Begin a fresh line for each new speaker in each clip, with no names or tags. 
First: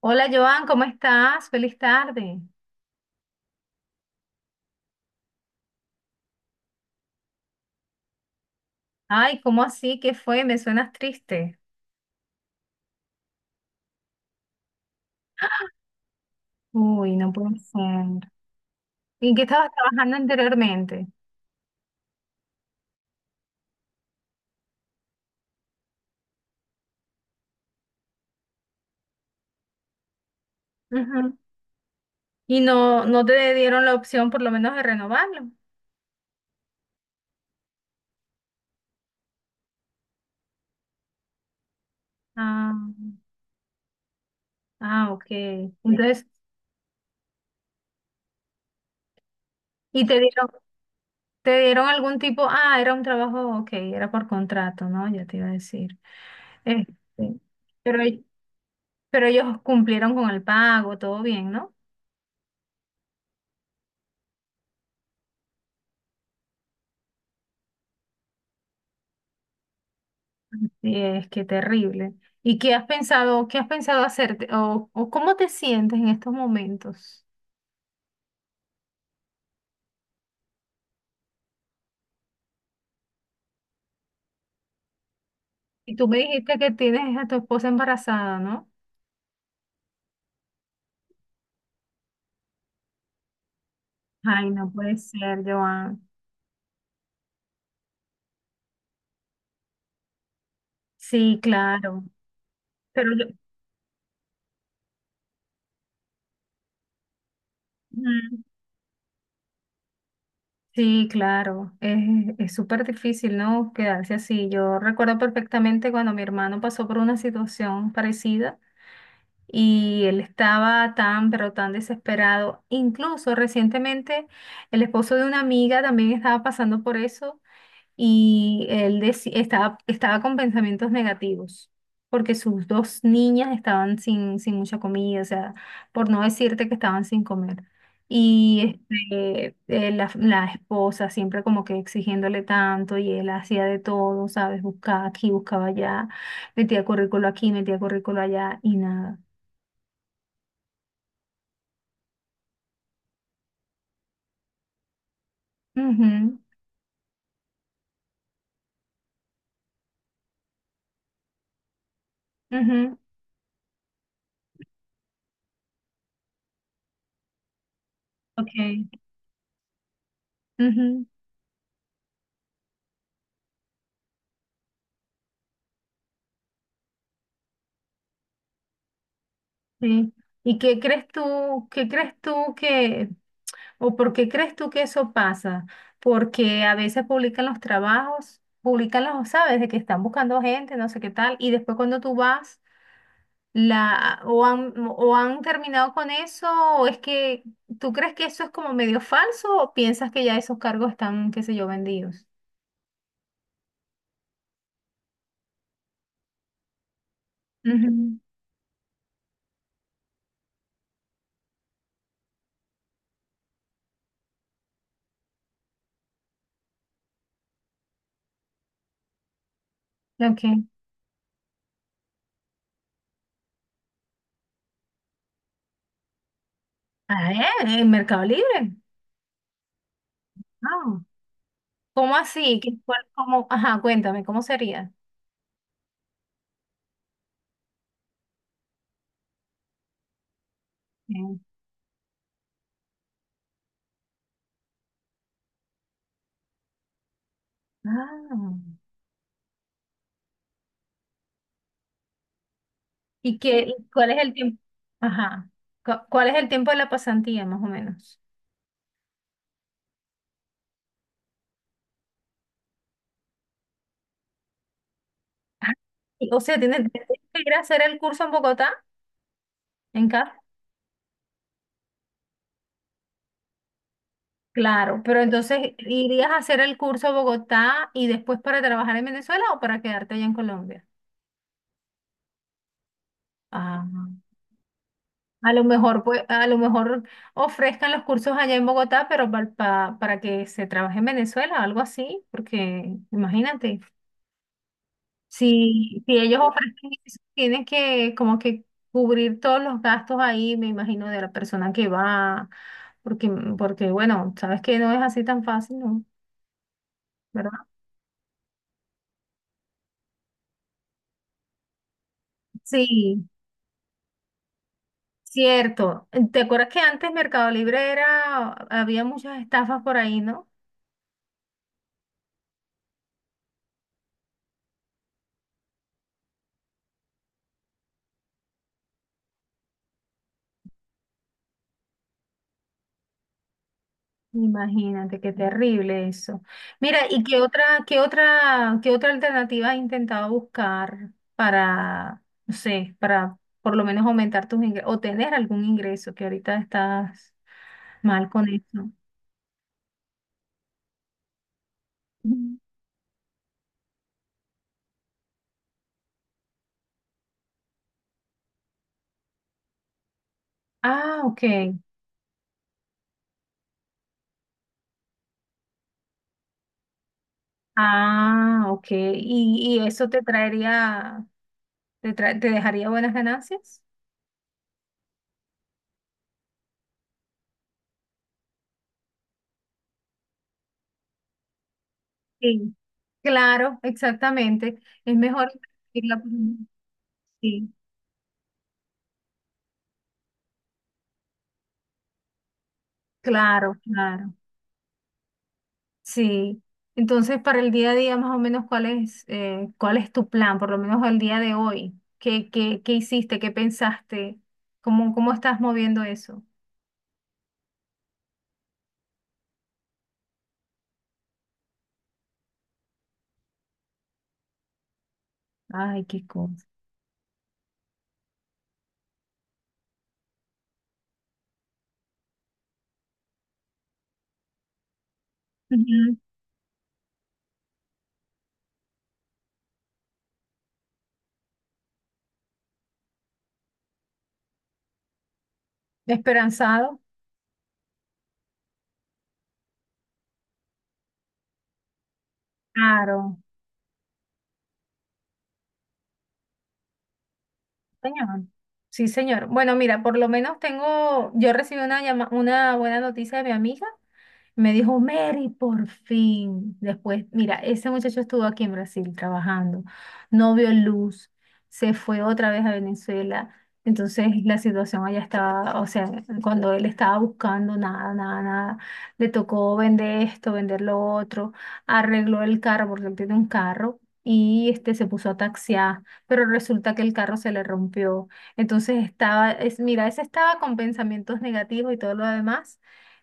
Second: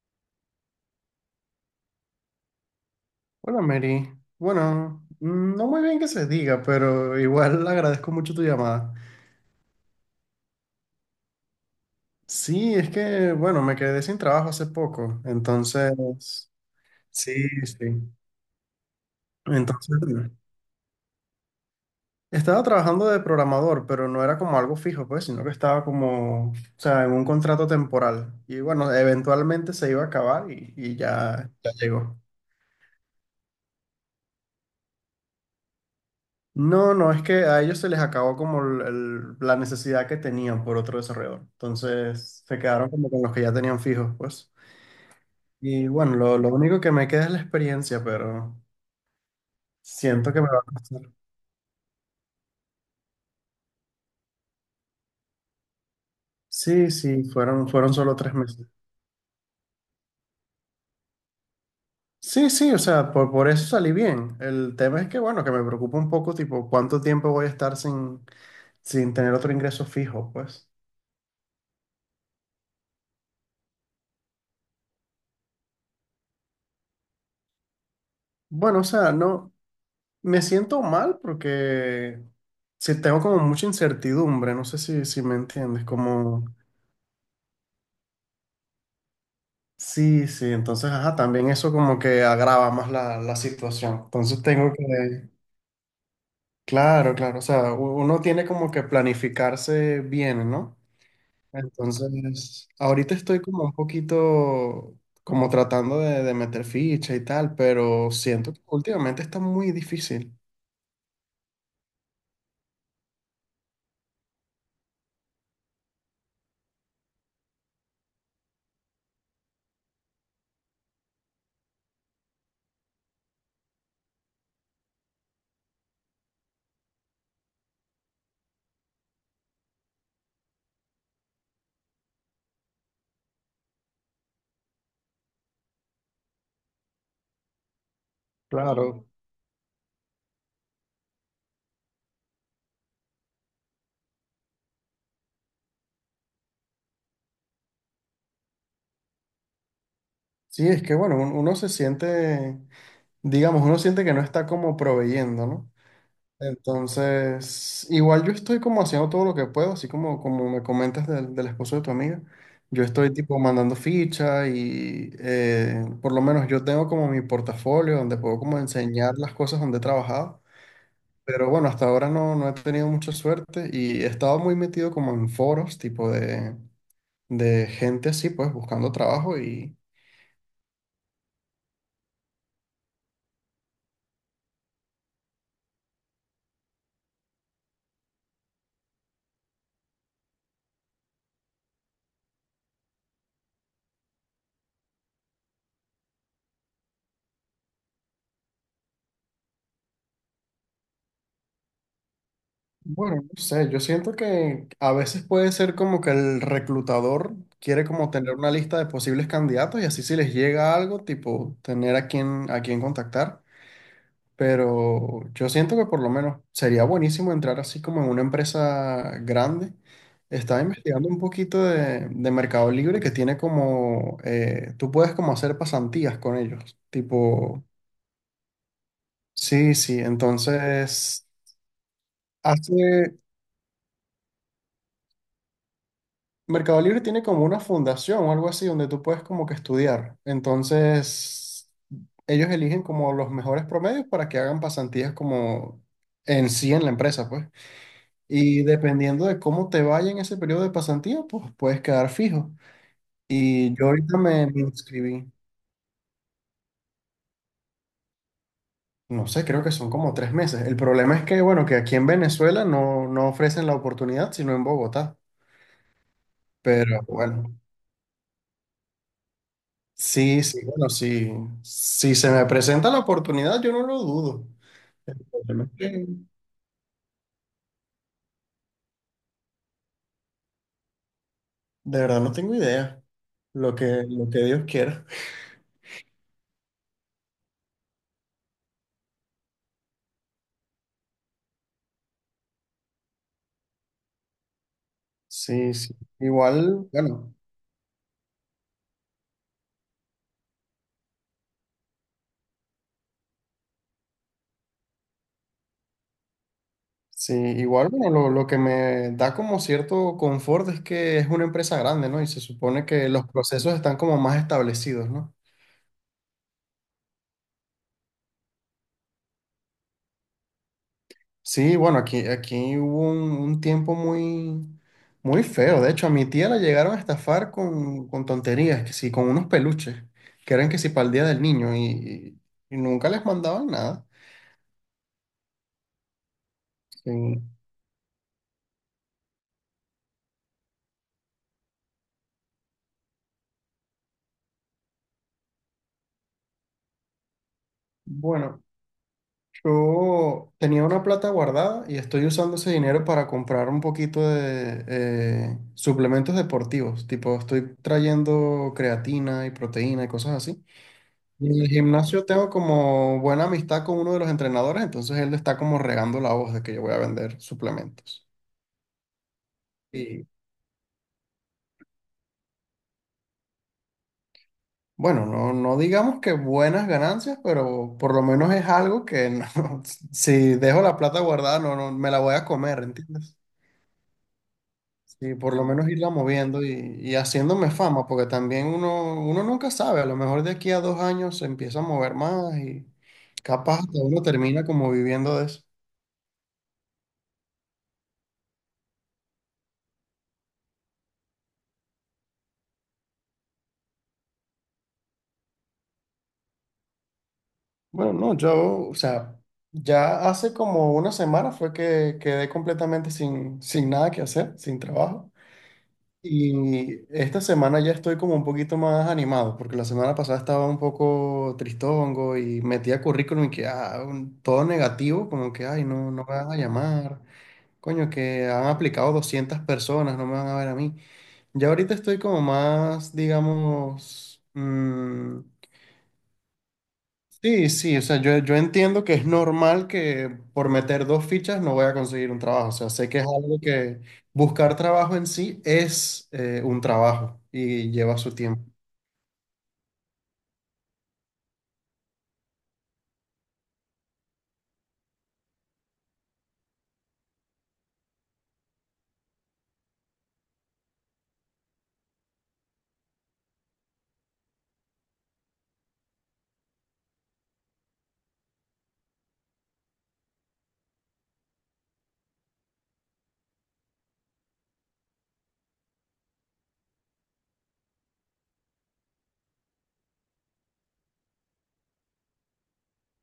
Hola Joan, ¿cómo estás? Feliz tarde.
Hola Mary. Bueno, no muy bien que se diga, pero igual agradezco mucho tu llamada.
Ay, ¿cómo así? ¿Qué fue? Me suenas triste.
Sí, es que, bueno, me quedé sin trabajo hace poco, entonces,
Uy, no
sí,
puede
sí.
ser. ¿Y en qué estabas
Entonces,
trabajando
bueno,
anteriormente?
estaba trabajando de programador, pero no era como algo fijo, pues, sino que estaba como, o sea, en un contrato temporal. Y bueno, eventualmente se iba a acabar y
Ujú.
ya llegó.
Y no te dieron la opción por lo menos de renovarlo.
No, no, es que a ellos se les acabó como la necesidad que tenían por otro desarrollador. Entonces se
Ah,
quedaron como con los que ya tenían fijos, pues.
ah, ok.
Y bueno,
Entonces,
lo único que me queda es la experiencia, pero
¿y
siento que me va a costar.
te dieron algún tipo? Ah, era un trabajo, ok, era por contrato, ¿no? Ya te iba a decir. Este,
Sí, sí, fueron
pero,
solo 3 meses.
pero ellos cumplieron con el pago, todo bien, ¿no?
Sí, sí, o sea, por eso salí bien. El tema es que, bueno, que me preocupa un poco, tipo, cuánto tiempo voy a estar sin tener otro ingreso fijo, pues.
Sí, es que terrible. ¿Y qué has pensado hacerte o cómo te sientes en estos momentos?
Bueno, o sea, no, me siento mal porque si tengo como mucha incertidumbre, no sé si me entiendes,
Y tú me
como
dijiste que tienes a tu esposa embarazada, ¿no?
sí, sí, entonces, ajá, también eso como que agrava más la situación. Entonces
Ay, no
tengo
puede
que,
ser, Joan.
claro, claro, o sea, uno tiene como que planificarse bien, ¿no?
Sí, claro.
Entonces, ahorita
Pero yo,
estoy como un poquito como tratando de meter ficha y tal, pero
mm,
siento que últimamente está muy difícil.
sí, claro. Es súper difícil, ¿no? Quedarse así. Yo recuerdo perfectamente cuando mi hermano pasó por una situación parecida. Y él estaba tan, pero tan desesperado. Incluso recientemente el esposo de una amiga también estaba pasando por eso y estaba, estaba con pensamientos negativos porque sus dos niñas estaban sin mucha comida, o sea, por no decirte que estaban sin comer. Y
Claro.
la esposa siempre como que exigiéndole tanto y él hacía de todo, ¿sabes? Buscaba aquí, buscaba allá, metía currículo aquí, metía currículo allá y nada.
Sí, es que bueno, uno se siente digamos, uno siente que no está como proveyendo, ¿no?
Ujú,
Entonces, igual yo estoy como haciendo todo lo que puedo, así como, como me comentas del esposo de tu amiga. Yo
ujú,
estoy tipo mandando ficha y por lo menos yo tengo como mi portafolio donde puedo como
ok,
enseñar las cosas donde he trabajado.
ujú,
Pero bueno, hasta ahora no, no he tenido mucha suerte y he estado muy metido como en foros tipo de gente así, pues buscando trabajo.
sí. ¿Y qué crees tú que, o por qué crees tú que eso pasa? Porque a veces publican los trabajos, publican los, sabes, de que están buscando gente, no sé qué tal, y después cuando tú vas, o han terminado con eso, o es que, ¿tú crees que eso es como medio falso o piensas que ya esos cargos están, qué sé yo, vendidos?
Bueno, no sé, yo siento que a veces puede ser como que el reclutador quiere como tener una lista de posibles candidatos y así si les llega algo, tipo tener a quién contactar. Pero yo siento que por lo menos sería buenísimo entrar así como en una empresa grande.
Ujú, ok.
Estaba investigando un poquito de Mercado Libre que tiene como, tú puedes como hacer pasantías con ellos.
Ah,
Tipo,
en Mercado Libre.
sí, sí,
Ah,
entonces...
¿cómo así?
Hace,
¿Cómo? Ajá, cuéntame, ¿cómo sería?
Mercado Libre tiene como una fundación o algo así donde tú puedes como que estudiar.
Mm.
Entonces, ellos eligen como los mejores promedios para que hagan pasantías como en sí en la empresa, pues.
Ah,
Y dependiendo de cómo te vaya en ese periodo de pasantía, pues puedes quedar fijo.
¿y qué, y
Y yo
cuál
ahorita
es el
me
tiempo?
inscribí,
Ajá. ¿Cuál es el tiempo de la pasantía, más o menos?
no sé, creo que son como 3 meses. El problema es que, bueno, que aquí en Venezuela no, no ofrecen la oportunidad, sino en Bogotá.
Ah, o sea, ¿tienes,
Pero
tienes que ir
bueno.
a hacer el curso en Bogotá, en casa?
Sí, sí, bueno, sí. Si se me presenta la oportunidad, yo no lo dudo.
Claro, pero entonces,
Realmente,
¿irías a hacer el curso a Bogotá y después para trabajar en Venezuela o para quedarte allá en Colombia?
De verdad no tengo idea. Lo
Ah.
que, lo que Dios quiera.
A lo mejor, pues, a lo mejor ofrezcan los cursos allá en Bogotá, pero para que se trabaje en Venezuela, algo así, porque imagínate,
Sí, sí.
si, si ellos
Igual,
ofrecen eso,
bueno,
tienen que como que cubrir todos los gastos ahí, me imagino, de la persona que va, porque, porque bueno, sabes que no es así tan fácil, ¿no?
sí,
¿Verdad?
igual, bueno, lo que me da como cierto confort es que es una empresa grande, ¿no? Y se supone que los
Sí,
procesos están como más establecidos, ¿no?
cierto. ¿Te acuerdas que antes Mercado Libre era, había muchas estafas por ahí, ¿no?
Sí, bueno, aquí hubo un tiempo muy, muy feo. De hecho, a mi tía la llegaron a estafar con tonterías, que sí, con unos peluches, que eran que sí para el Día del Niño, y nunca les mandaban nada.
Imagínate, qué terrible eso. Mira, ¿y sí, qué
Sí.
otra, qué otra, qué otra alternativa has intentado buscar para, no sé, para por lo menos aumentar tus ingresos o tener algún ingreso que ahorita estás mal con
Bueno,
eso?
yo tenía una plata guardada y estoy usando
Ujú.
ese dinero para comprar un poquito de suplementos deportivos, tipo estoy trayendo creatina y proteína y cosas así.
Ah, ok.
En el gimnasio tengo como buena amistad con uno de los entrenadores, entonces él está como regando la voz de que yo voy a vender suplementos.
Ah, ok. Y eso te
Y
traería, te dejaría buenas ganancias?
bueno, no, no digamos que buenas ganancias, pero por lo menos es algo que si dejo la plata guardada, no, no me la voy a
Sí.
comer, ¿entiendes?
Claro, exactamente. Es
Sí,
mejor
por lo menos irla
invertirla.
moviendo y haciéndome
Sí,
fama, porque también uno nunca sabe, a lo mejor de aquí a 2 años se empieza a mover más y
claro,
capaz hasta uno
claro.
termina como viviendo de eso.
Sí, entonces para el día a día más o menos cuál es tu plan, por lo menos el día de hoy. ¿Qué, qué, qué hiciste? ¿Qué pensaste? ¿Cómo, cómo estás moviendo eso?
Bueno, no, yo, o sea, ya hace como una semana fue que quedé completamente sin nada que hacer, sin trabajo.
Ay, qué cosa.
Y esta semana ya estoy como un poquito más animado, porque la semana pasada estaba un poco tristongo y metía currículum y que todo negativo, como que, ay, no,
Ujú.
no me van a llamar, coño, que han aplicado 200 personas, no me van a ver a mí. Ya ahorita estoy como más, digamos,
Esperanzado.
sí, sí, o sea, yo entiendo que es normal que por meter dos fichas no voy a conseguir un trabajo, o sea, sé que es
Claro,
algo que buscar trabajo en sí es un trabajo y lleva su
señor.
tiempo.
Sí, señor. Bueno, mira, por lo menos tengo, yo recibí una buena noticia de mi amiga. Me dijo, Mary, por fin. Después, mira, ese muchacho estuvo aquí en Brasil trabajando, no vio luz, se fue otra vez a Venezuela. Entonces la situación allá estaba, o sea, cuando él estaba buscando nada, nada, nada, le tocó vender esto, vender lo otro, arregló el carro porque él tiene un carro y este se puso a taxiar, pero resulta que el carro se le rompió. Entonces estaba, es, mira, ese estaba con pensamientos negativos y todo lo demás.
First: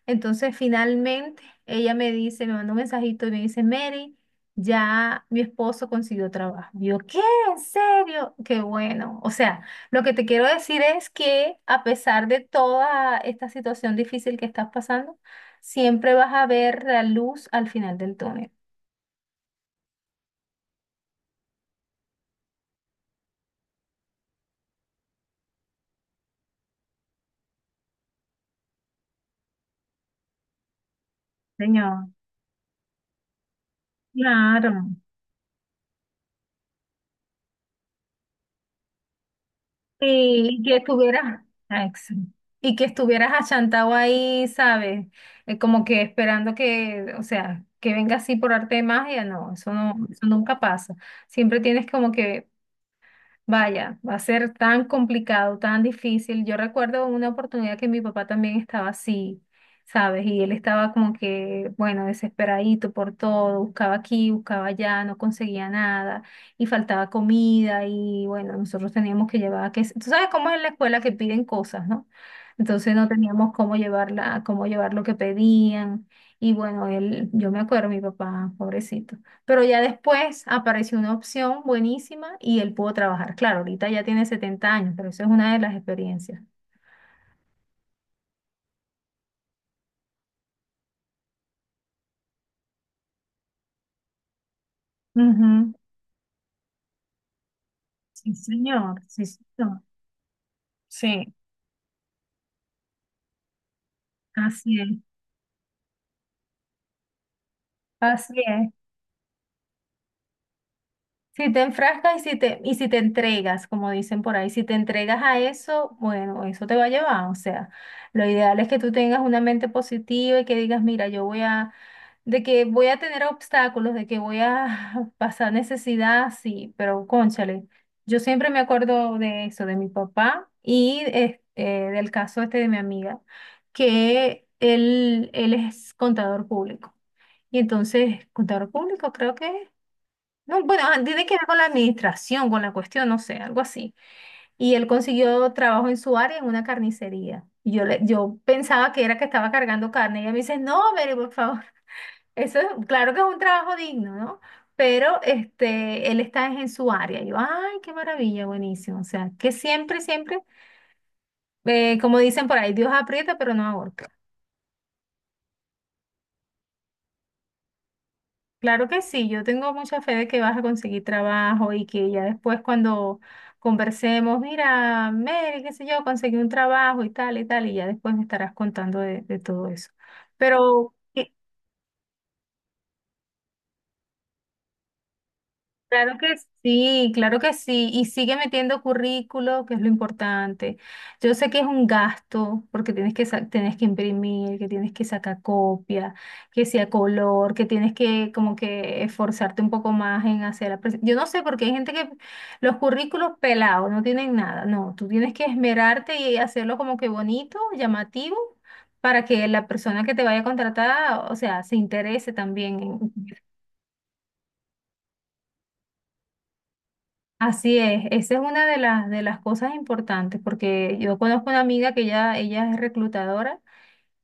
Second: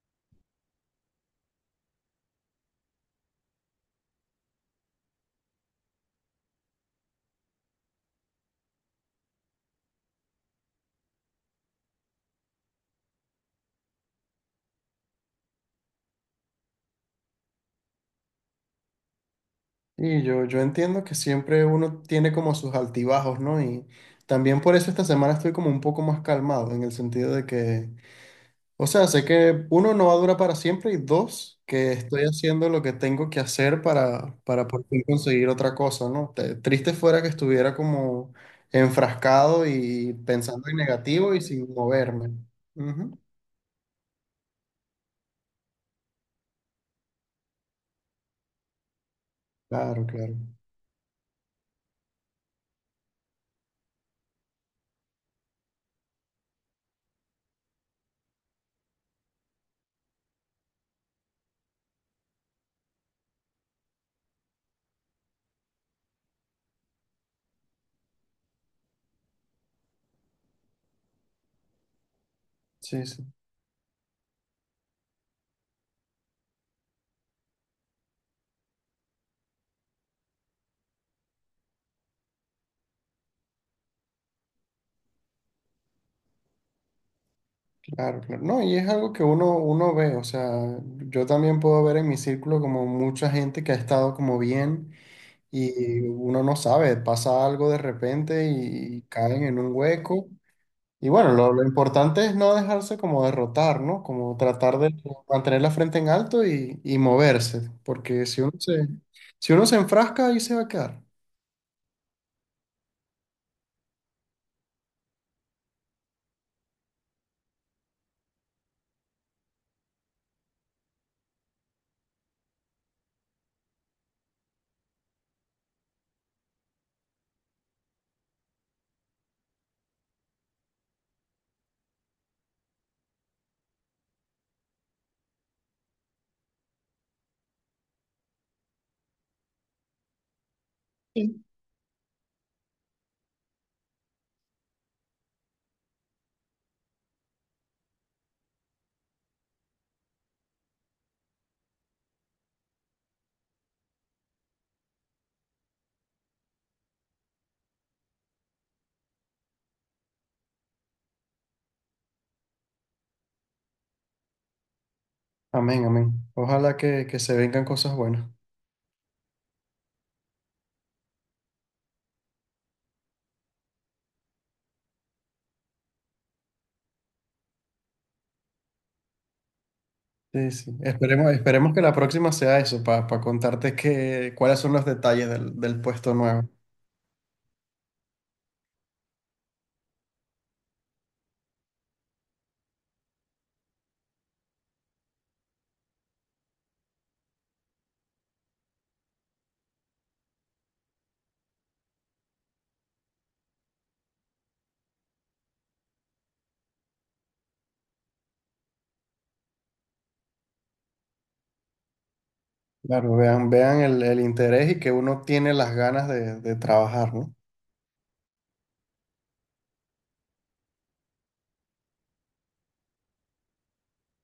Entonces, finalmente, ella me dice, me mandó un mensajito y me dice, Mary, ya mi esposo consiguió trabajo. Yo, ¿qué? ¿En serio? Qué bueno. O sea, lo que te quiero decir es que a pesar de toda esta situación difícil que estás pasando, siempre vas a ver la luz al final del túnel.
Y yo entiendo que siempre uno tiene como sus altibajos, ¿no? Y también por eso esta semana estoy como un poco más calmado, en el sentido de que o sea, sé que uno no va a durar para siempre y dos, que
Señor,
estoy haciendo lo que tengo que hacer para por
claro.
fin conseguir otra cosa, ¿no? Triste fuera que estuviera como enfrascado y
Y
pensando en
que
negativo y
estuvieras,
sin
ah, ex-
moverme.
y que
Ujú.
estuvieras achantado ahí, ¿sabes? Como que esperando que, o sea, que venga así por arte de magia, no, eso no,
Claro,
eso
claro.
nunca pasa. Siempre tienes como que vaya, va a ser tan complicado, tan difícil. Yo recuerdo una oportunidad que mi papá también estaba así, ¿sabes? Y él estaba como que, bueno, desesperadito por todo, buscaba aquí, buscaba allá, no conseguía nada y faltaba comida y bueno, nosotros teníamos que llevar, que, tú sabes cómo es en la escuela que piden cosas, ¿no? Entonces
Sí,
no
sí,
teníamos cómo llevarla, cómo llevar lo que pedían y bueno, él, yo me acuerdo, mi papá, pobrecito. Pero ya después apareció una opción buenísima y él pudo trabajar. Claro, ahorita ya tiene 70 años, pero eso es una de las experiencias.
claro, claro. No, y es algo que uno ve, o sea, yo también puedo ver en mi círculo como mucha gente que ha estado como bien
Ujú.
y uno no sabe, pasa algo de
Sí,
repente
señor,
y
sí,
caen en un
señor.
hueco. Y bueno,
Sí,
lo importante es no dejarse como derrotar, ¿no? Como tratar
así es,
de mantener la frente en alto y moverse, porque
así
si uno
es.
se, si uno se enfrasca, ahí se va a quedar.
Si te enfrascas y si te entregas, como dicen por ahí, si te entregas a eso, bueno, eso te va a llevar. O sea, lo ideal es que tú tengas una mente positiva y que digas, mira, yo voy a, de que voy a tener obstáculos, de que voy a pasar necesidad, sí, pero cónchale, yo siempre me acuerdo de eso, de mi papá y del caso este de mi amiga, que él es contador público. Y entonces, contador público, creo que es. No, bueno, ah, tiene que ver con la administración, con la cuestión, no sé, algo así. Y él consiguió trabajo en su área en una carnicería. Y yo, yo pensaba que era que estaba cargando carne. Y ella me dice, no, Mary, por favor. Eso es, claro que es un trabajo digno, ¿no? Pero este, él está en su área. Y yo, ay, qué maravilla, buenísimo. O sea, que siempre, siempre, como dicen por ahí, Dios aprieta, pero no ahorca.
Amén, amén. Ojalá que se vengan cosas buenas.
Claro que sí, yo tengo mucha fe de que vas a conseguir trabajo y que ya después cuando conversemos, mira, Mary, qué sé yo, conseguí un trabajo y tal y tal, y ya después me estarás contando de todo eso.
Sí, sí.
Pero,
Esperemos,
¿qué-
esperemos que la próxima sea eso, para contarte que, cuáles son los detalles del puesto
Claro que
nuevo.
sí, claro que sí. Y sigue metiendo currículo, que es lo importante. Yo sé que es un gasto, porque tienes que, tienes que imprimir, que tienes que sacar copia, que sea color, que tienes que como que esforzarte un poco más en hacer yo no sé, porque hay gente que los currículos pelados no tienen nada. No, tú tienes que esmerarte y hacerlo como que bonito, llamativo, para que la persona que te vaya a contratar, o sea, se interese también.
Claro, vean, vean el interés y que uno tiene las ganas de trabajar, ¿no?
Así es, esa es una de las cosas importantes, porque yo conozco una amiga que ya, ella es reclutadora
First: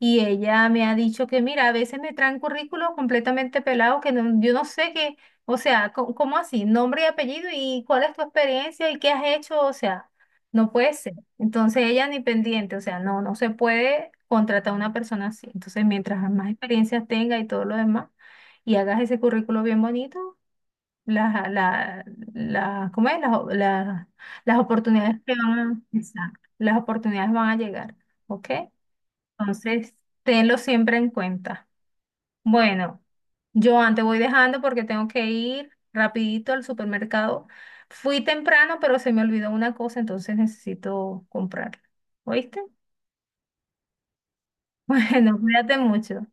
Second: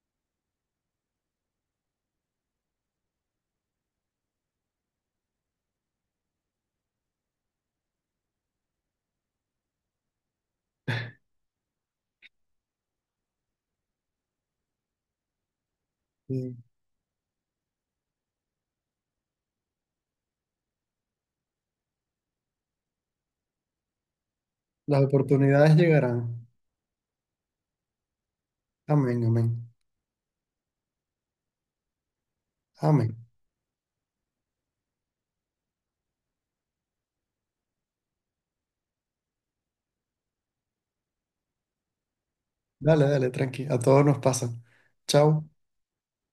y ella me ha dicho que, mira, a veces me traen currículos completamente pelados que no- yo no sé qué, o sea, ¿cómo así? Nombre y apellido y cuál es tu experiencia y qué has hecho, o sea, no puede ser. Entonces ella ni pendiente, o sea, no, no se puede contratar a una persona así. Entonces, mientras más
Sí.
experiencias tenga y todo lo demás, y hagas ese currículo bien bonito la, la, ¿cómo es? Las
Las
oportunidades que van
oportunidades
a, exacto,
llegarán.
las oportunidades van a llegar, ¿ok?
Amén, amén.
Entonces, tenlo siempre en cuenta. Bueno,
Amén.
yo antes voy dejando porque tengo que ir rapidito al supermercado. Fui temprano, pero se me olvidó una cosa, entonces necesito comprarla. ¿Oíste?
Dale, dale, tranqui. A todos nos pasa.
Bueno,
Chao.
cuídate mucho.